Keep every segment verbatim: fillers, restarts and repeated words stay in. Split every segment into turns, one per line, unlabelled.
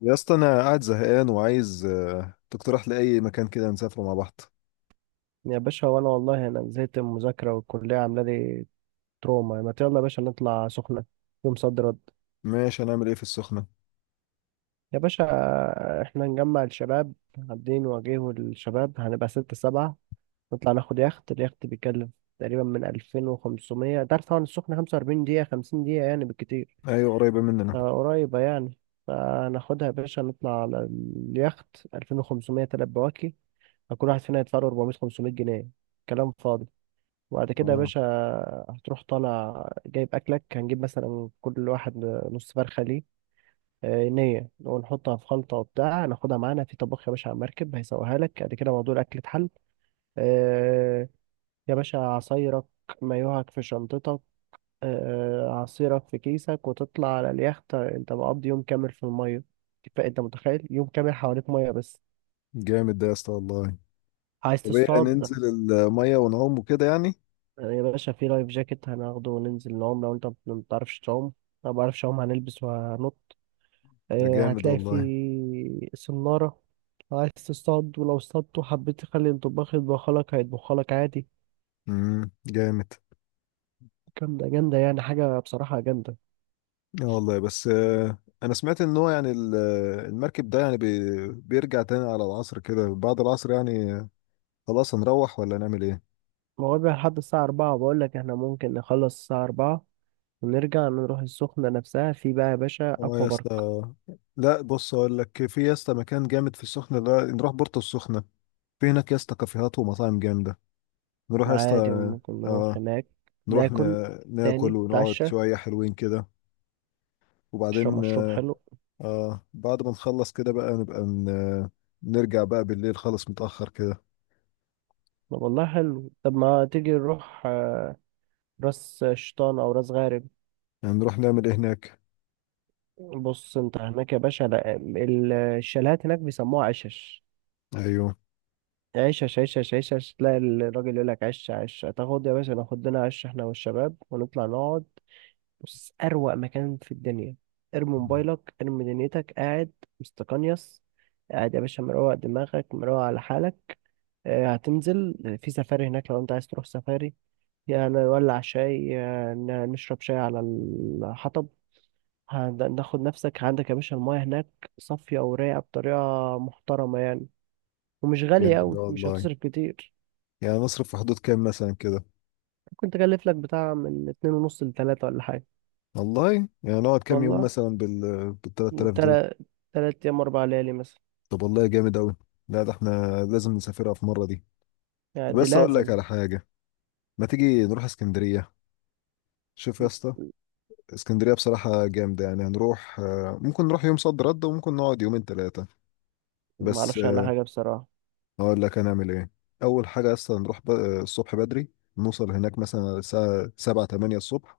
يا اسطى، انا قاعد زهقان وعايز آه، تقترح لي اي مكان كده نسافره مع بعض.
يا باشا، وانا والله انا زهقت من المذاكره والكليه عامله لي تروما. ما يلا يا باشا نطلع سخنه يوم صد رد.
ماشي، هنعمل ايه في السخنة؟
يا باشا احنا نجمع الشباب، عاملين نواجهه الشباب، هنبقى ستة سبعة، نطلع ناخد يخت. اليخت بيتكلف تقريبا من ألفين وخمسمية، تعرف طبعا السخنة خمسة وأربعين دقيقة، خمسين دقيقة يعني بالكتير.
ايوه، قريبة مننا.
آه، قريبة يعني. فناخدها يا باشا نطلع على اليخت. ألفين وخمسمية تلات بواكي، فكل واحد فينا يدفع له أربعمية خمسمية جنيه، كلام فاضي. وبعد كده يا
اه،
باشا هتروح طالع جايب أكلك. هنجيب مثلا كل واحد نص فرخة ليه آه، نية، ونحطها في خلطة وبتاع، ناخدها معانا في طباخ يا باشا على المركب، هيسويها لك. بعد كده موضوع الأكل اتحل. آه، يا باشا عصايرك، مايوهك في شنطتك، آه، عصيرك في كيسك، وتطلع على اليخت. انت مقضي يوم كامل في المية، فأنت متخيل يوم كامل حواليك مية بس.
جامد ده يا اسطى والله.
عايز
طب ايه،
تصطاد؟
هننزل المية ونعوم وكده يعني؟
آه، يا باشا في لايف جاكيت هناخده وننزل نعوم. لو انت ما بتعرفش تعوم، انا ما بعرفش اعوم، هنلبس وهنط.
ده
آه،
جامد
هتلاقي
والله.
في سنارة. لو عايز تصطاد، ولو اصطادت وحبيت تخلي الطباخ يطبخلك، هيطبخلك عادي.
امم جامد.
جامدة جامدة يعني حاجة بصراحة جامدة.
اه والله، بس آه، انا سمعت ان هو يعني ال- آه، المركب ده يعني بي- بيرجع تاني على العصر كده، بعد العصر يعني آه، خلاص، هنروح ولا نعمل ايه؟
موابع لحد الساعة أربعة. بقولك احنا ممكن نخلص الساعة أربعة، ونرجع نروح السخنة نفسها. في بقى يا باشا
اه
أكوا
يا
بارك،
اسطى. لا، بص اقول لك، في يا اسطى مكان جامد في السخنة ده، نروح بورتو السخنة. في هناك يا اسطى كافيهات ومطاعم جامدة. نروح يا اسطى.
عادي ممكن نروح
اه.
هناك،
نروح، ن...
ناكل، تاني
ناكل ونقعد
نتعشى،
شوية حلوين كده.
نشرب
وبعدين
مشروب
آه...
حلو.
آه بعد ما نخلص كده بقى نبقى ن... آه، نرجع بقى بالليل خالص متأخر كده.
طب والله حلو. طب ما تيجي نروح آه، راس شيطان او راس غارب.
يعني نروح نعمل ايه هناك؟
بص، انت هناك يا باشا، لا، ال- الشاليهات هناك بيسموها عشش
ايوه،
عشش عشش عشش. تلاقي الراجل يقول لك عش عش. تاخد يا باشا، ناخد لنا عش احنا والشباب، ونطلع نقعد. بص، اروق مكان في الدنيا. ارمي موبايلك، ارمي دنيتك، قاعد مستقنيس، قاعد يا باشا، مروق دماغك، مروق على حالك. آه، هتنزل. في سفاري هناك لو انت عايز تروح سفاري. يعني نولع شاي، آه، ن- نشرب شاي على الحطب. هن- ناخد نفسك. عندك يا باشا المايه هناك صافية ورايقة بطريقة محترمة يعني. ومش غالية
جامد
أوي،
ده
مش
والله.
هتصرف كتير.
يعني نصرف في حدود كام مثلا كده؟
ممكن تكلف لك بتاع من اتنين ونص لتلاتة ولا حاجة.
والله. يعني نقعد كام يوم
والله،
مثلا بال بال ثلاثة آلاف دول؟
تلات تلات أيام، أربع ليالي مثلا.
طب والله، جامد أوي. لا، ده احنا لازم نسافرها في مرة دي.
يعني
طب،
دي
بس أقول لك
لازم.
على حاجة. ما تيجي نروح اسكندرية؟ شوف يا اسطى. اسكندرية بصراحة جامدة، يعني هنروح آه، ممكن نروح يوم صد رد، وممكن نقعد يومين ثلاثة. بس
معرفش عنها
آه،
حاجة بصراحة.
هقول لك هنعمل ايه. أول حاجة أصلا نروح ب- آه، الصبح بدري. نوصل هناك مثلا الساعة سبعة تمانية الصبح.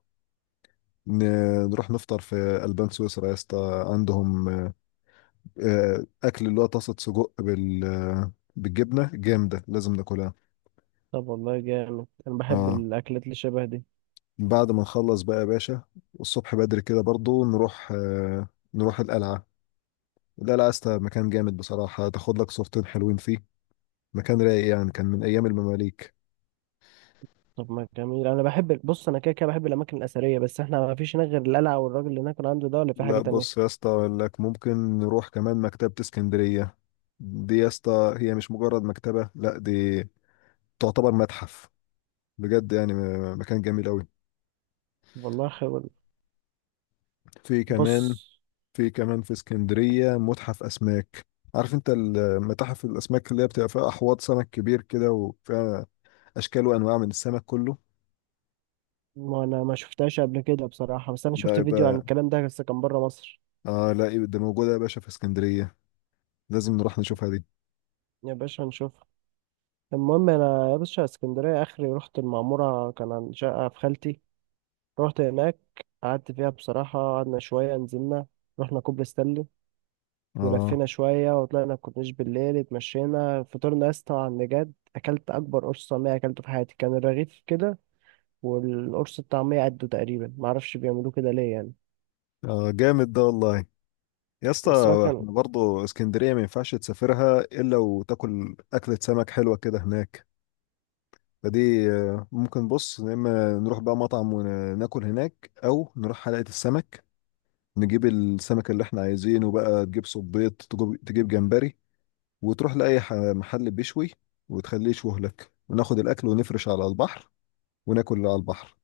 ن- نروح نفطر في ألبان سويسرا يا اسطى، عندهم آه، آه، أكل اللي هو طاسة سجق بال آه، بالجبنة جامدة، لازم ناكلها.
طب والله جامد، أنا بحب
اه،
الأكلات اللي شبه دي.
بعد ما نخلص بقى يا باشا، الصبح بدري كده برضو نروح آه، نروح القلعة. القلعة يا اسطى مكان جامد بصراحة، تاخد لك صورتين حلوين فيه. مكان رايق يعني، كان من ايام المماليك.
طب ما جميل، أنا بحب، بص أنا كده كده بحب الأماكن الأثرية. بس إحنا ما فيش هناك غير القلعة والراجل اللي هناك عنده ده، ولا في حاجة
لا، بص يا
تانية؟
اسطى اقول لك، ممكن نروح كمان مكتبة اسكندرية. دي يا اسطى هي مش مجرد مكتبة، لا دي تعتبر متحف. بجد يعني م- مكان جميل قوي.
والله خير والله.
في
بص،
كمان. في كمان في اسكندرية متحف اسماك. عارف انت المتاحف الاسماك اللي هي بتبقى فيها احواض سمك كبير كده وفيها اشكال وانواع من السمك كله.
ما انا ما شفتهاش قبل كده بصراحة، بس انا
ده
شفت فيديو عن
يبقى،
الكلام ده، بس كان بره مصر.
اه لا يبقى ده موجودة يا باشا في اسكندرية، لازم نروح نشوفها دي.
يا باشا هنشوفها. المهم انا يا باشا، اسكندرية اخري رحت المعمورة كان عند شقة في خالتي. رحت هناك، قعدت فيها بصراحة، قعدنا شوية، نزلنا، رحنا كوبري ستانلي،
اه.
ولفينا شوية، وطلعنا الكورنيش بالليل، اتمشينا، فطرنا يا اسطى على النجاد. أكلت أكبر قرص طعمية أكلته في حياتي، كان الرغيف كده والقرص الطعمية قده تقريبا. معرفش بيعملوه كده ليه يعني،
اه، جامد ده والله يا اسطى.
بس هو كان.
احنا برضه اسكندرية ما ينفعش تسافرها إلا وتاكل أكلة سمك حلوة كده هناك. فدي آه، ممكن بص، يا إما نروح بقى مطعم وناكل هناك، أو نروح حلقة السمك، نجيب السمك اللي احنا عايزينه بقى، تجيب صبيط، تجيب تجيب جمبري، وتروح لأي ح- محل بيشوي، وتخليه يشوه لك، وناخد الأكل ونفرش على البحر، وناكل على البحر.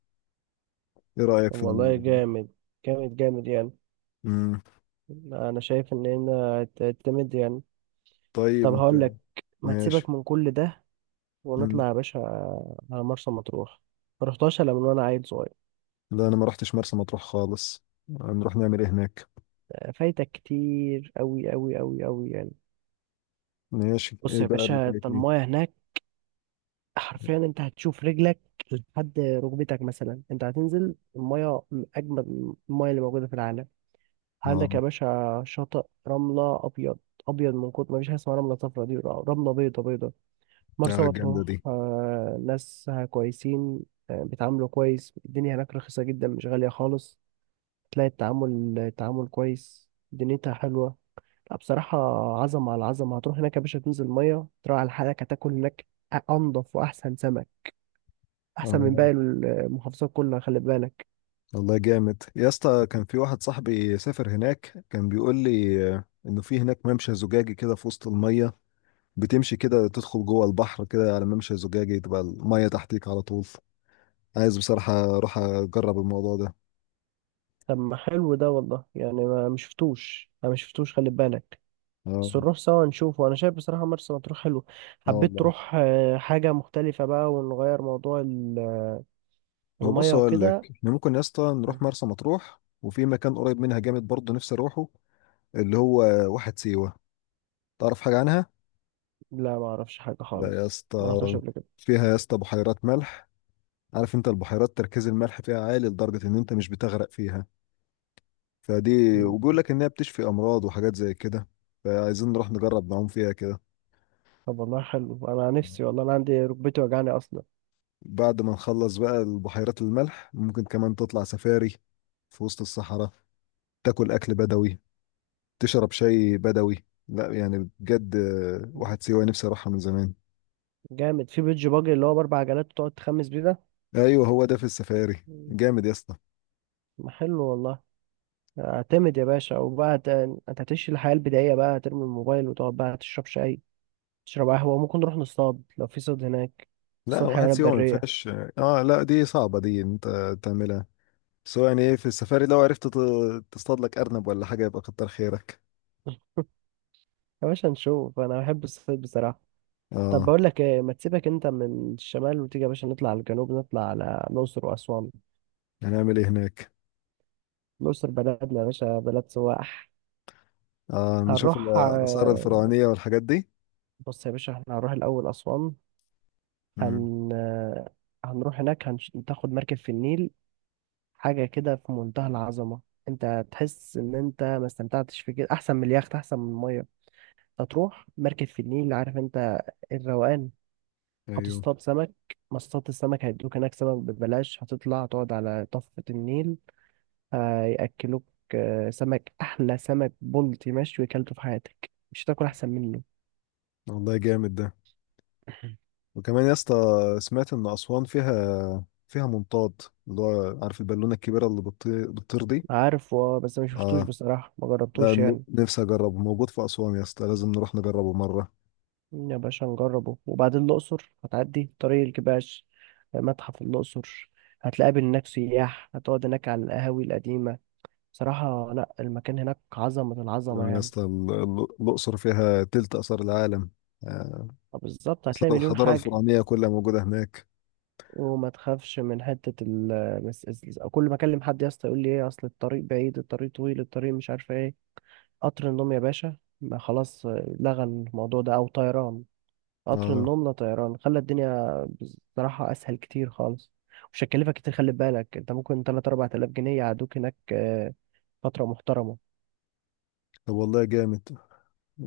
إيه رأيك
طب
في ال...
والله جامد، جامد جامد يعني.
مم.
انا شايف ان هنا هتعتمد يعني.
طيب
طب هقول
أنت.
لك، ما تسيبك
ماشي.
من كل ده،
مم.
ونطلع يا باشا على مرسى مطروح. ما رحتهاش الا من وانا عيل صغير.
لا، أنا ما رحتش مرسى مطروح خالص. هنروح نعمل إيه هناك؟
فايتك كتير قوي قوي قوي قوي يعني.
ماشي،
بص
ايه
يا
بقى اللي
باشا، انت
فايتني؟
المايه هناك، حرفيا انت هتشوف رجلك لحد ركبتك مثلا. انت هتنزل المايه من اجمد المايه اللي موجوده في العالم. عندك يا
اه
باشا شاطئ رمله ابيض، ابيض من كتر ما فيش حاجه اسمها رمله صفرا. دي رمله بيضه بيضه. مرسى
لا، جامدة
مطروح
دي.
آه، ناسها كويسين. آه، بيتعاملوا كويس، الدنيا هناك رخيصة جدا، مش غالية خالص. تلاقي التعامل التعامل كويس، دنيتها حلوة. لا بصراحة، عظمة على عظمة. هتروح هناك يا باشا تنزل مية، تروح على حالك، هتاكل هناك أنضف وأحسن سمك، أحسن من
اه
باقي المحافظات كلها، خلي بالك.
والله جامد يا اسطى، كان في واحد صاحبي سافر هناك، كان بيقول لي آه، انه في هناك ممشى زجاجي كده في وسط المية، بتمشي كده تدخل جوه البحر كده على ممشى زجاجي، تبقى المية تحتيك على طول. عايز بصراحة اروح اجرب الموضوع ده.
طب ما حلو ده والله يعني، ما مشفتوش أنا مشفتوش خلي بالك.
اه.
بس نروح سوا نشوفه. أنا شايف بصراحة مرسى مطروح حلو.
اه
حبيت
والله.
تروح آه، حاجة مختلفة بقى، ونغير موضوع
هو بص
المية
اقول لك،
وكده.
احنا ممكن يا اسطى نروح مرسى مطروح، وفي مكان قريب منها جامد برضه نفسي اروحه، اللي هو واحد سيوة. تعرف حاجة عنها؟
لا، ما اعرفش حاجة
لا يا
خالص، ما
اسطى.
رحتش قبل كده.
فيها يا اسطى بحيرات ملح. عارف انت البحيرات، تركيز الملح فيها عالي لدرجة ان انت مش بتغرق فيها، فدي
مم.
وبيقول لك انها بتشفي امراض وحاجات زي كده، فعايزين نروح نجرب نعوم فيها كده.
طب والله حلو، انا نفسي، والله انا عندي ركبتي وجعني اصلا.
بعد ما نخلص بقى البحيرات الملح، ممكن كمان تطلع سفاري في وسط الصحراء، تاكل اكل بدوي، تشرب شاي بدوي، لا يعني بجد آه،
مم.
واحد سيوة نفسي اروحها من زمان.
جامد في بيتش باجي اللي هو باربع عجلات، وتقعد تخمس بيه ده.
ايوه، هو ده، في السفاري
مم.
جامد يا اسطى.
ما حلو والله. اعتمد يا باشا، وبقى هت- انت هتعيش الحياة البدائية، بقى هترمي الموبايل، وتقعد بقى تشرب شاي، تشرب قهوة، وممكن نروح نصطاد لو في صيد هناك،
لا،
نصطاد
واحد
حيوانات
سيوم ما
برية.
فيهاش. اه لا، دي صعبة دي، انت تعملها. بس هو يعني ايه في السفاري؟ لو عرفت ت- تصطاد لك ارنب ولا حاجة يبقى كتر خيرك.
يا باشا نشوف، انا بحب الصيد بصراحة. طب
اه.
بقول لك ايه، ما تسيبك انت من الشمال، وتيجي يا باشا نطلع على الجنوب، نطلع على الأقصر وأسوان.
هنعمل ايه هناك؟
الأقصر بلدنا يا باشا، بلد سواح.
اه، نشوف ال-
هنروح
الآثار
آه،
الفرعونية والحاجات دي.
بص يا باشا، احنا هنروح الأول أسوان.
امم.
هن آه، هنروح هناك، هناخد مركب في النيل، حاجة كده في منتهى العظمة. انت تحس ان انت ما استمتعتش في كده، احسن من اليخت، احسن من المية. هتروح مركب في النيل، عارف انت الروقان.
ايوه
هتصطاد سمك، مصطاد السمك هيدوك هناك سمك ببلاش. هتطلع تقعد على ضفة النيل، هيأكلوك آه، سمك. أحلى سمك بلطي مشوي أكلته في حياتك، مش هتاكل أحسن منه.
والله، جامد ده. وكمان يا اسطى، سمعت ان اسوان فيها فيها منطاد، اللي هو عارف البالونة الكبيرة اللي بتطي- بتطير دي.
عارف، اه، بس ما شفتوش
اه.
بصراحة، ما
ده
جربتوش
ن-
يعني.
نفسي اجربه، موجود في اسوان يا اسطى، لازم نروح نجربه مرة.
يا باشا نجربه. وبعدين الأقصر هتعدي طريق الكباش، متحف الأقصر، هتلاقي هناك سياح، هتقعد هناك على القهاوي القديمة. صراحة لا، المكان هناك عظمة العظمة
تمام يا
يعني.
اسطى، ال- ال- الأقصر فيها تلت آثار العالم، آه،
آه، بالظبط هتلاقي
آثار
مليون
الحضارة
حاجة.
الفرعونية كلها موجودة هناك.
وما تخافش من حتة ال بس- بس- كل ما أكلم حد يا اسطى يقول لي إيه، أصل الطريق بعيد، الطريق طويل، الطريق مش عارفة إيه. قطر النوم يا باشا ما خلاص، آه، لغى الموضوع ده، أو طيران. قطر
اه.
النوم لا، طيران خلى الدنيا بصراحة أسهل كتير خالص. مش هتكلفك كتير، خلي بالك أنت، ممكن تلات أربع تلاف جنيه يقعدوك هناك آه، فترة محترمة.
طب والله، جامد.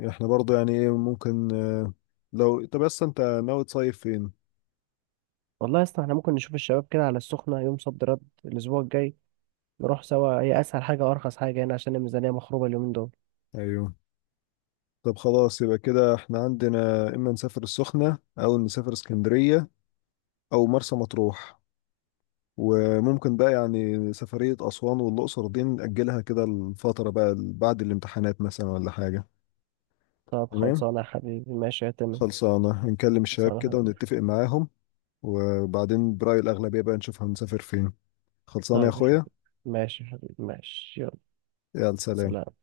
احنا برضو يعني ايه ممكن آه، لو طب بس انت ناوي تصيف فين؟
والله يا اسطى، احنا ممكن نشوف الشباب كده على السخنة يوم صد رد الأسبوع الجاي. نروح سوا، هي أسهل حاجة وأرخص حاجة هنا، عشان الميزانية مخروبة اليومين دول.
ايوه. طب خلاص، يبقى كده احنا عندنا اما نسافر السخنة، او نسافر اسكندرية، او مرسى مطروح. وممكن بقى يعني سفرية أسوان والأقصر دي نأجلها كده الفترة بقى بعد الامتحانات مثلا ولا حاجة.
طب
تمام.
خلصانة يا حبيبي، ماشي يا تمام.
خلصانة، نكلم الشباب
خلصانة يا
كده
حبيبي.
ونتفق معاهم، وبعدين برأي الأغلبية بقى نشوف هنسافر فين. خلصانة يا
طيب يا
أخويا.
حبيبي، ماشي يا حبيبي، ماشي، يلا
يلا، سلام.
سلام.